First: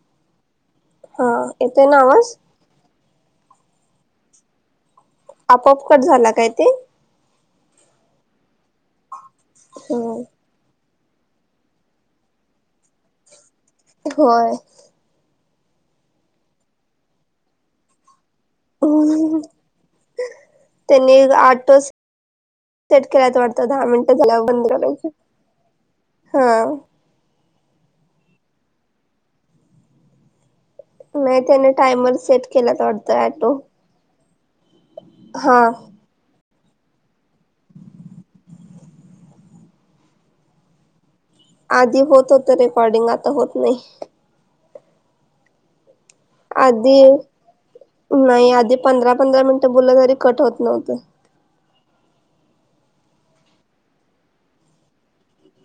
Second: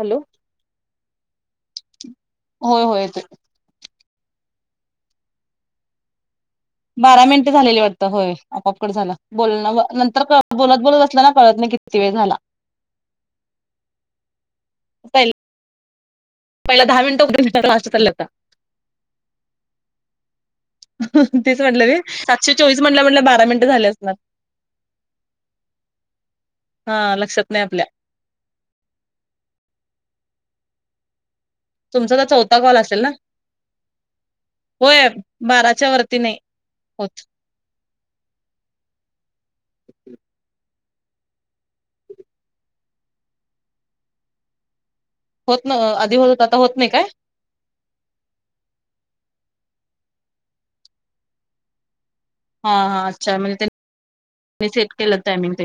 Hello? हा, येतोय ना आवाज? होय, होय, येतोय. आपोआप कट झाला काय ते? बारा मिनिटे झालेली वाटतं होय, आपोआप कट झाला बोलण्यावर, हम्म. नंतर कळ- बोलत, बोलत असल ना, कळत नाही किती वेळ झाला? होय. [unintelligible] [inaudible] त्यांनी तेच आटो म्हटलं मी सातशे चोवीस म्हटलं सेट म्हटलं केल्यात बारा वाटत, दहा झाले असणार मिनिटं झाल्यावर बंद करायच. [inaudible] हा, लक्षात नाही आपल्या- [unintelligible] तुमचा तर सेट चौथा कॉल केल्यात असेल ना? वाटतं ऑटो होय, हा. बाराच्या वरती नाही. [unintelligible] आधी होत होत रेकॉर्डिंग आता होत नाही. होत ना, आधी हो- आधी नाही, आधी पंधरा, पंधरा मिनटं बोललं तरी कट होत नव्हतं. हा, हा, अच्छा म्हणजे मी सेट केलं टामिंग ते.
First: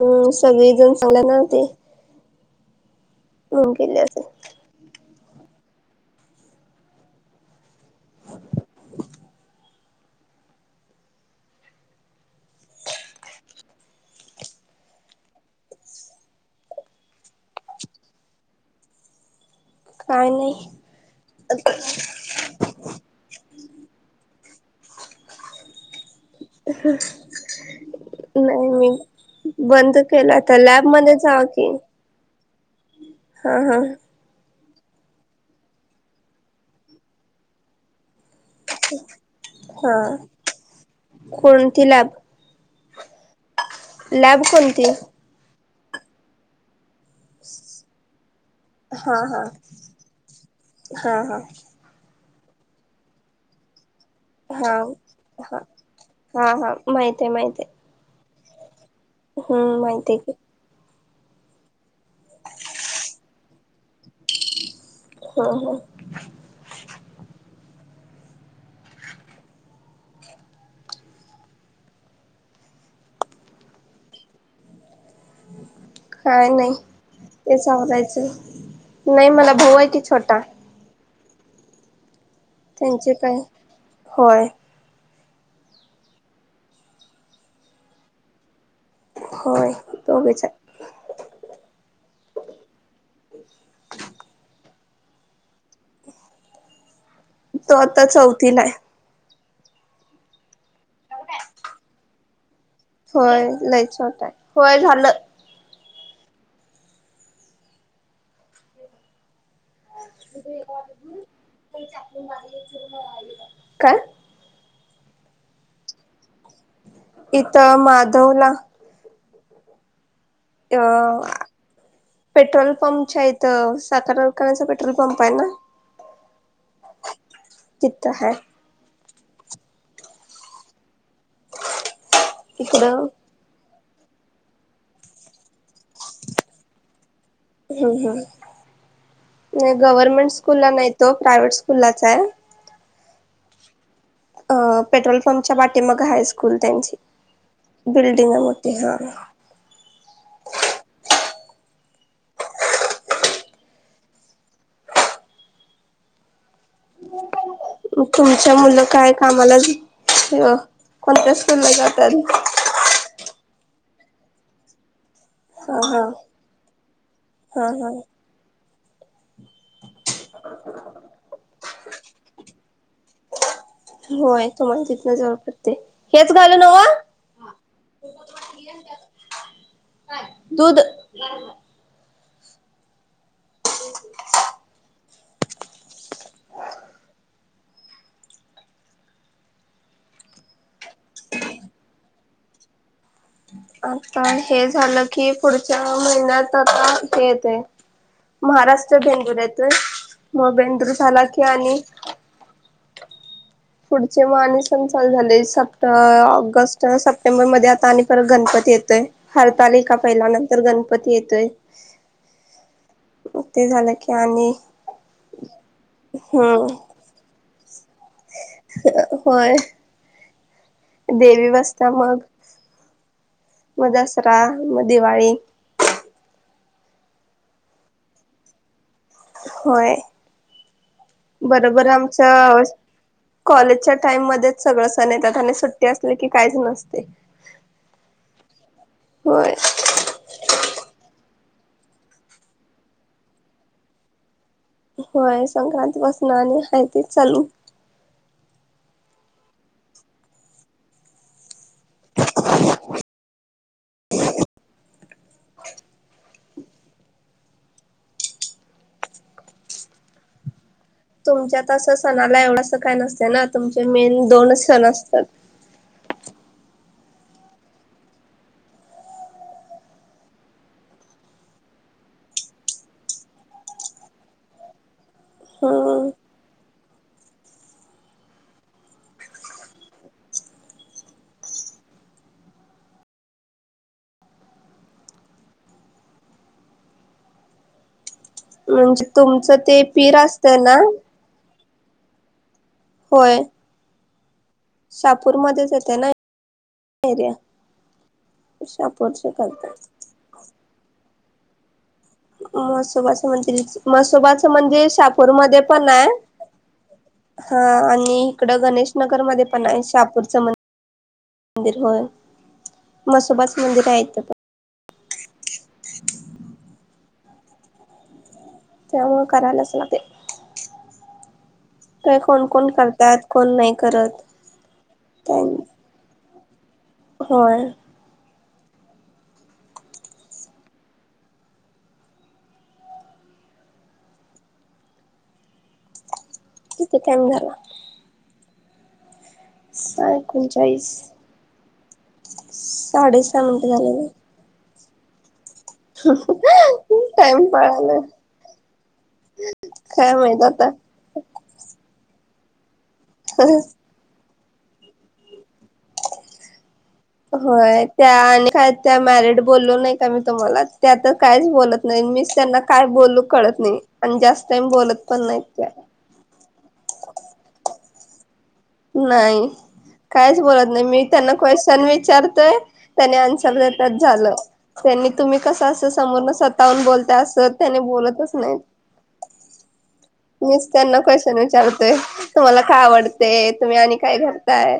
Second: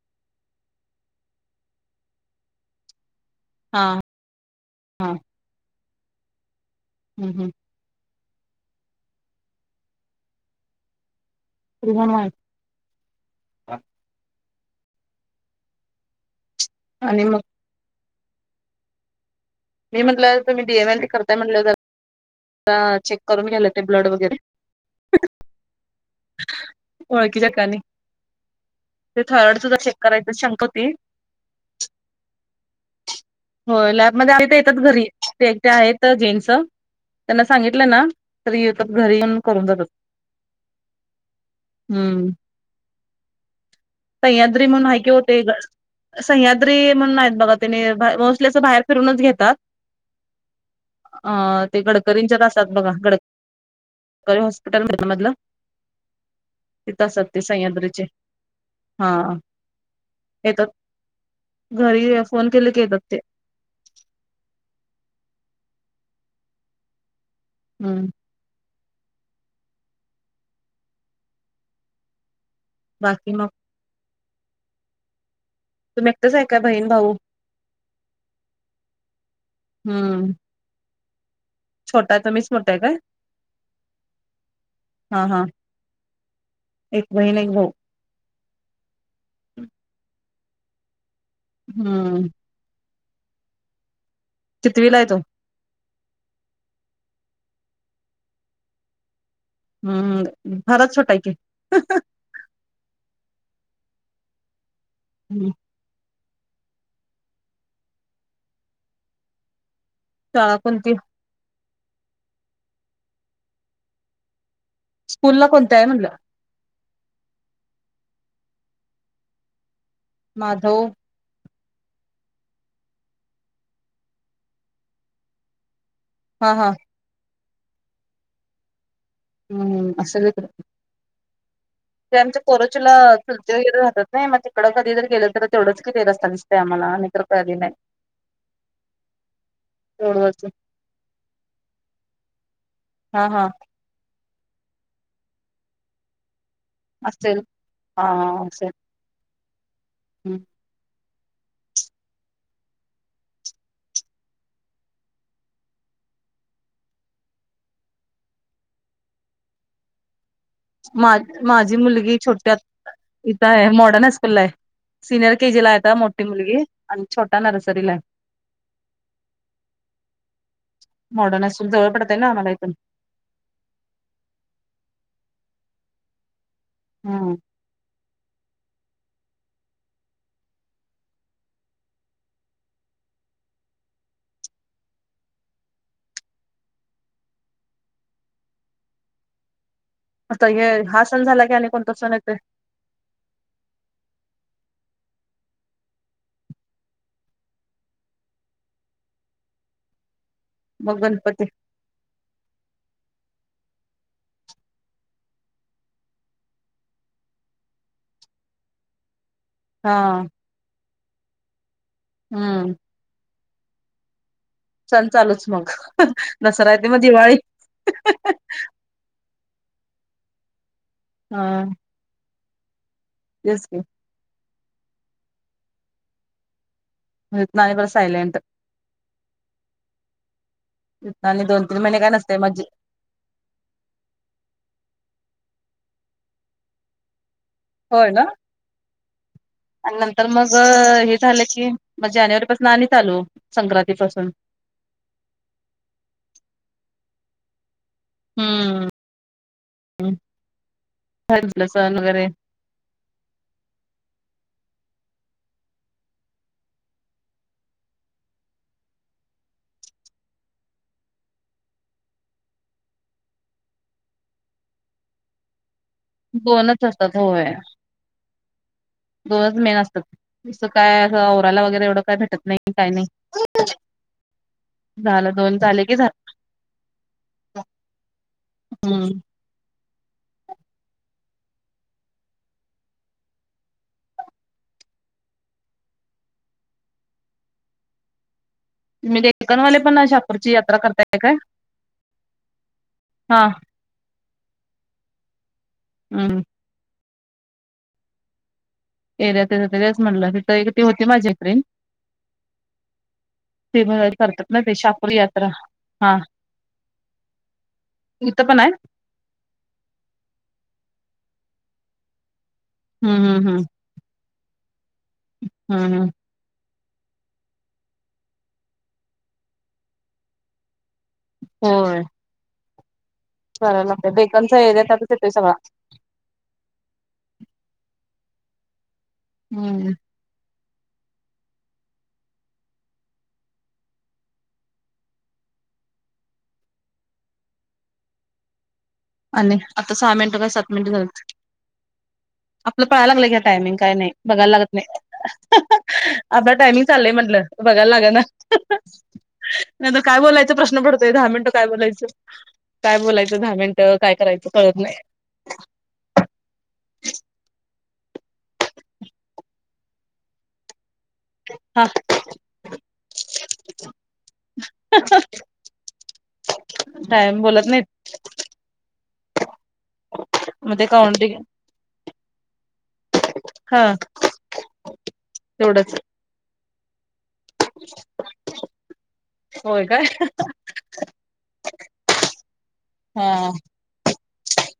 हम्म, सगळेजण सांगत नव्हते, म्हणून हा केले असेल. हा हं, हं. तुगण [unintelligible] आणि मग- मी काय म्हटलं, तुम्ही नाही डी [unintelligible] करताय म्हटलेल. [unintelligible] चेक करून घ्यायला येतय ब्लड वगैरे. ओळखीच्या ठिकाणी [inaudible] नाही मी ते थायरॉइड सुद्धा चेक बंद करायचं केलं, तर शंका होती. लॅबमध्ये जावा की. हा. हो, हा लॅबमध्ये आहे ते येतात घरी, ते एकटे आहेत जेंट्स. त्यांना सांगितलं ना- तरी येतात घरी येऊन करून जातात. हा. कोणती लॅब हम्म. लॅब सह्याद्री कोणती म्हणून आहे की ओ ते, सह्याद्री म्हणून आहे - त, बघा त्येनी मोस्टली असं बाहेर हा फिरूनच हा घेतात. हा हा अ.. ते गडकरींच्यात असतात बघा गड [unintelligible] हा हॉस्पिटल मधलं हा हा हा तित माहित असतात आहे ते माहित आहे सह्याद्रिचे हा हम्म माहित आहे की येतात घरी फोन केले की येतात ते ह, ह हम्म बाकी मग तुम्ही एकटेच आहे काय नाही बहीण भाऊ तेच आवरायचं नाही मला भाऊ आहे की हम्म छोटा छोटा तो मीच त्यांची काय होय हा, हा एक बहीण एक भऊ होय दोघेच आहे हम्म कितवी ला आहे तो तो आता चौथीला आहे हम्म फारच छोटाय की होय लय छोटाय होय झालं [unintelligible] शाळा कोणती? काय स्कूल ला कोणत्या आहे म्हणलं इथ माधवला अ माधव पेट्रोल पंपच्या इथं साखर कारखान्याचा पेट्रोल पंप आहे ना हा, हा तिथं हाय हम्म असल इथं ते आमचे इकडं कोरोचीला हम्म चुलते वगैरे राहतात नाही मग तिकडं कधी गेलं तरच तेवढंच क ते रस्ता दिसतय आम्हाला नाहीतर काय बी नाही हम हं नाही एवढं गव्हर्नमेंट वरचं स्कूल ला नाही तो प्रायव्हेट स्कूललाच आहे हा, हा आ पेट्रोल पंपच्या वाटे मग हायस्कू स्कूल त्यांची असेल हा बिल्डिंग असेल. मोठी हा [unintelligible] तुमचे मुलं काय कामाला कोणत्या स्कूलला जात्यात इथ आहे मॉडर्न हायस्कूलला आहे सीनियर के जी ला हा आत्ता हा मोठी मुलगी आणि छोटा हा नर्सरी हा ला आहे मॉडर्न हायस्कूल जवळ पडत आहे ना आम्हाला इथ होय, होय तिथंन जवळ पडते हेच घाल नाओ हम्म दुध [unintelligible] आता हे हा सण झाला की आणि कोणता सण येतय आता हे झालं की पुढच्या महिन्यात आता हे येतय महाराष्ट्र बेंदूर येतय मग बेंदूर झाला की आणि पुढचे मग आणि सण चालू झाले सप्ट ऑगस्ट, सप्टेंबर मध्ये आता आणि परत गणपती येतोय हा हरतालीका पहिला नंतर गणपती येतोय. हम्म. मग ते झालं की आणि सण चालूच मग, दसरा येते मग दिवाळी. अ होय. हा देवी बसत्या मग. तेच की. मग दसरा मग दिवाळी. म तिथनं आणि परत सायलेंट. होय, इथन आणि दोन तीन बरोबर महिने काय नसते आमचं मजी कॉलेजच्या टाइम मध्येच सगळं सण येतात आणि सुट्टी असली की काहीच नसतंय. होय ना. होय आणि नंतर मग अ हे झालं की, मग जानेवारी पाासून आणि चालू संक्रांतीपसून. होय, संक्रांतीपासनं आणि हाय तिच चालू. हम्म, [unintelligible] सण वगैरे. [inaudible] तुमच्यात असं सणाला एवढंस काय नसतं ना, तुमचे मेन दोनच सण असतात. दोनच असतात होय, दोनच मेन असतात. सकाळी असं आवरायला वगैरे एवढं काय भेटत नाही काय नाही. झालं दोन झाले की हम्म झा--हम्म. म्हणजे म तुमचं डेक्कनवाले ते पण [unintelligible] पीर शापूरची असतं ना यात्रा करताय काय? होय हा. शापूर मध्येच येते ना हम्म एरिया, शापूर. एरिया तिथं तेच म्हटलं, तिथ एक ती होती माझी ऐक फ्रेंड. म्हसोबाचं मंदिर करतात म्हसोबाचं ना ते मंदिर शाकुरी यात्रा शापूरमध्ये पण आहे. हा हा आणि इथं इकडं पण आहे गणेश नगर मध्ये पण आहे, शापूरचं मंदिर होय. हम्म हम्म म्हसोबाचं हम्म मंदिर आहे इथं. पण हम्म हम्म. त्यामुळं करायलाच लागते. होय काय कोण कोण करतात कोण नाही करायला लागतंय, करत डेकनचा एरिया त्यातच येतोय त्यां सगळा. होय. हम्म. ठीक हाय टायम झाला. आणि आता सहा मिनटं का सात मिनटं झालीत. आपलं कळायला लागलंय का साडेसहा मिनिट टायमिंग काय झालेले नाही, बघायला लागत नाही. आता टायमिंग चाललंय म्हटलं, टाइम बघायला पळाला लागना. नाहीतर काय माहित बोलायचं आता. प्रश्न पड तंय दहा मिनिटं काय बोलायचं? काय बोलायचं दहा मिनिटं, काय करायचं कळत नाही? होय, त्या आणि काय त्या मॅरिड बोललो नाही का मी तुम्हाला त्या तर काहीच बोलत हा नाही, मीच त्यांना काय बोलू कळत नाही? आणि जास्त टाईम बोलत पण नाहीत त्या. टायम बोलत नाहीत. नाही, काहीच बोलत मग नाही, ते मी त्यांना काउंटिंग क्वेशचन विचारते त्यानी आ सर हा देत्यात झालं, त्यांनी तुम्ही कसं असं तेवढंच समोरनं स्वतःहून बोलताय अस‌ सर त्या नीट बोलतच नाहीत. होय काय. मीच त्यांना क्वेश्चन विचारतोय तुम्हाला काय हा आवडते? तुम्ही आणि काय करताय?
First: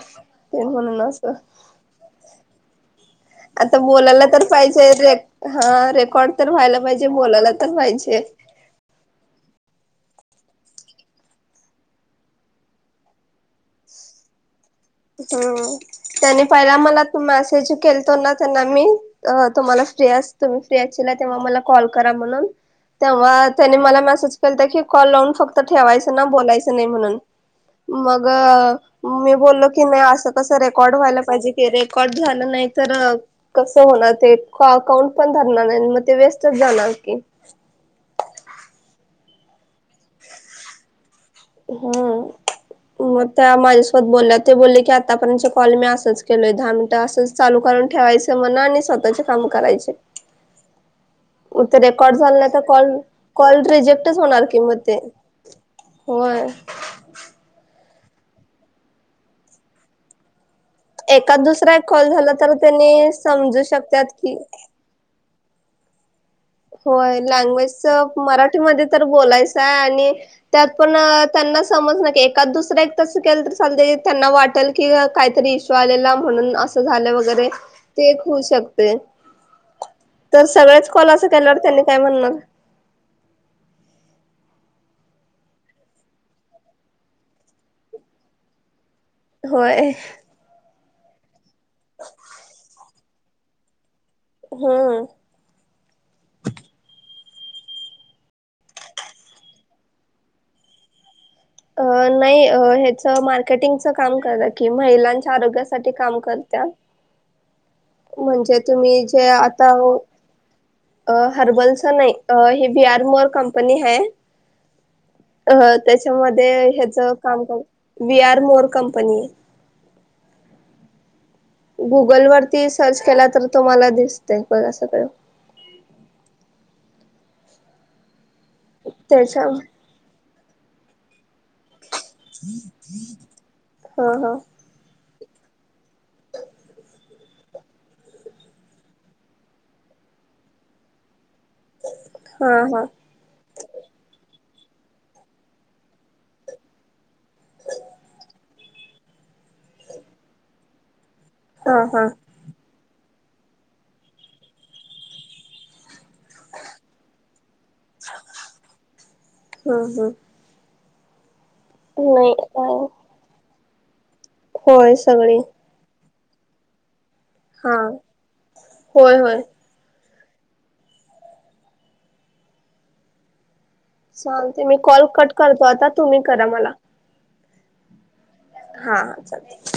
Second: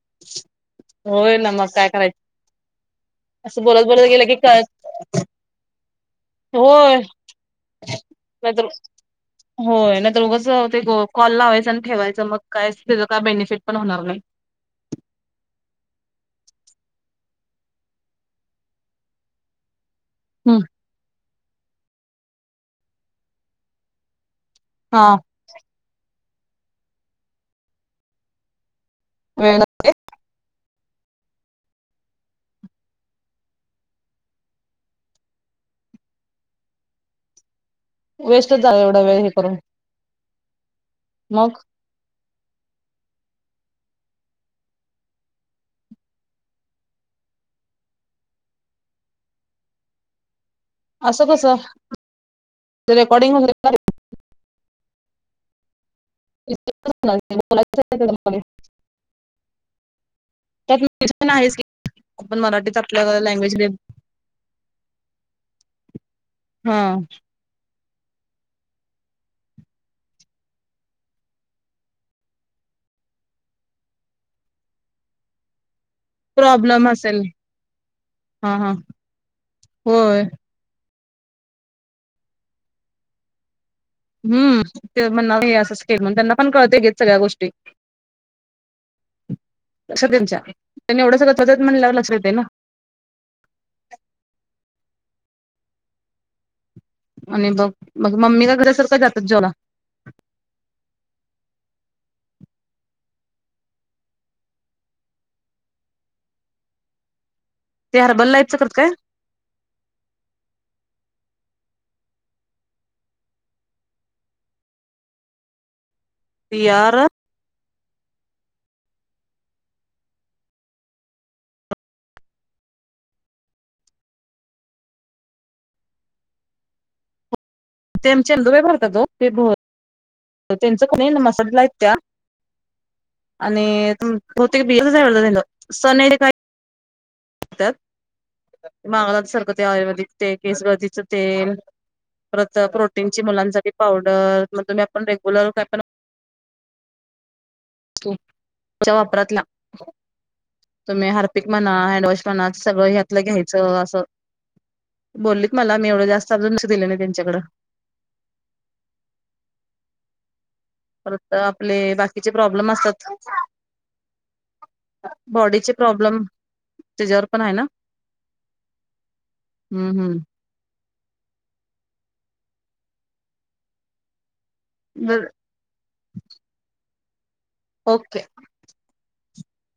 ते म्हणून अस. होय ना मग काय करायचं? असं आता बोलत बोलत गेलं बोलायला की तर कळत पाहिजे हा रेकॉर्ड तर व्हायला पाहिजे बोलायला तर पाहिजे. नाही तर होय नाही तर उगाच ते कॉल लावायचं आणि ठेवायचं मग काय त्याचं काय बेनिफिट पण होणार नाही. हम्म त्यानी पहिला मला त मेसेज केलतो ना त्यांना मी तुम्हाला तेच तुम्ही हम्म फ्री असल्यावर मला कॉल करा म्हणून तेव्हा त्यांनी मला त्याचा कॉल हा लावून फक्त ठेवायचं ना बोलायचं नाही म्हणून मग मी वेळ बोलले की नाही असं कसं रेकॉर्ड व्हायला पाहिजे की रेकॉर्ड झालं नाही तर कसं होणार ते अकाउंट पण धरणार नाही मग ते वेस्टच जाणार की वेस्टच झाला एवढा वेळ हे करून. ह [unintelligible] मग? हम्म. मग त्या माझ्यासोबत बोलल्या ते बोलले की आतापर्यंत कॉल मी असंच केलोय दहा मिनिटं असंच चालू करून ठेवायचे म्हण आणि स्वतःचे काम करायचे. असं कसं मग ते रेकॉर्ड झाल नाही तर कॉल, रेकॉर्डिंग कॉल रिजेक्टच होणार कि मग ते होय. यच त्या [unintelligible] एकात दुसऱ्या कॉल झाला तर त्यांनी आपल्या लँग्वेज समजू शकतात की हा होय. लँग्वेजच मराठीमध्ये तर बोलायचं आहे आणि त्यात पण त्यांना समज न एकाद दुसऱ्या तस केलं तर चाल त्यांना वाटेल काहीतरी इशु आलेला म्हणून असं प्रॉब्लेम झालेल असेल वगैरे ते एक होऊ हा हा शकते. होय सगळेच कॉल असं केल्यावर त्यांनी काय म्हणणार हम्म, ते म्हणणार नाही हे असंच केल त्यांना पण कळते की ह्या सगळ्या गोष्टी. होय लक्ष त्यांच्या त्यांनी एवढं सगळं त्वचत [inaudible] म्हणल्यावर लक्षात येते ना. हम्म. आणि बघ मग मम्मी का घरासारखं का जातात जेवाला? अ नाही ह्याच मार्केटिंगच काम कि महिलांच्या आरोग्यासाठी काम करत्यात. ते हर्बल लाईफच म्हणजे करत काय तुम्ही जे आता अ हर्बलचं नाही हे बी, आर, मोर, कंपनी है अ त्याच्यामध्ये ते यार ह्याच काम बी, आर, मोर, कंपनी आहे. गुगल वरती सर्च केला तर तुम्हाला दिसतेय बघा सगळ. ते आमचे दुभे भरतात तो ते त्याच्या त्यांच को मसाजला आहेत त्या [unintelligible] आणि हा हा होते क बि सन काय [unintelligible] मागला सारखं ते आयुर्वेदिक तेल, केस गर्दीच तेल हा परत हा प्रोटीनची मुलांसाठी पावडर मग तुम्ही आपण रेग्युलर काय पण च्या वापरातला तुम्ही हारपिक म्हणा, हा हा हडवॉश, पण आज सगळं ह्यातलं घ्यायचं असं. बोललीत मला मी एवढं जास्त लक्ष अजून दिले नाही त्यांच्याकडं. हम्म, हम्म. परत आपले बाकीचे प्रॉब्लेम नाही असतात. होय सगळी बॉडीचे, प्रॉब्लेम त्याझ्यावर पण आहे ना, हा होय होय हम्म हम्म. चालते मी कॉल बर कट करतो, आता तुम्ही करा मला. ओके! हा हा चालते.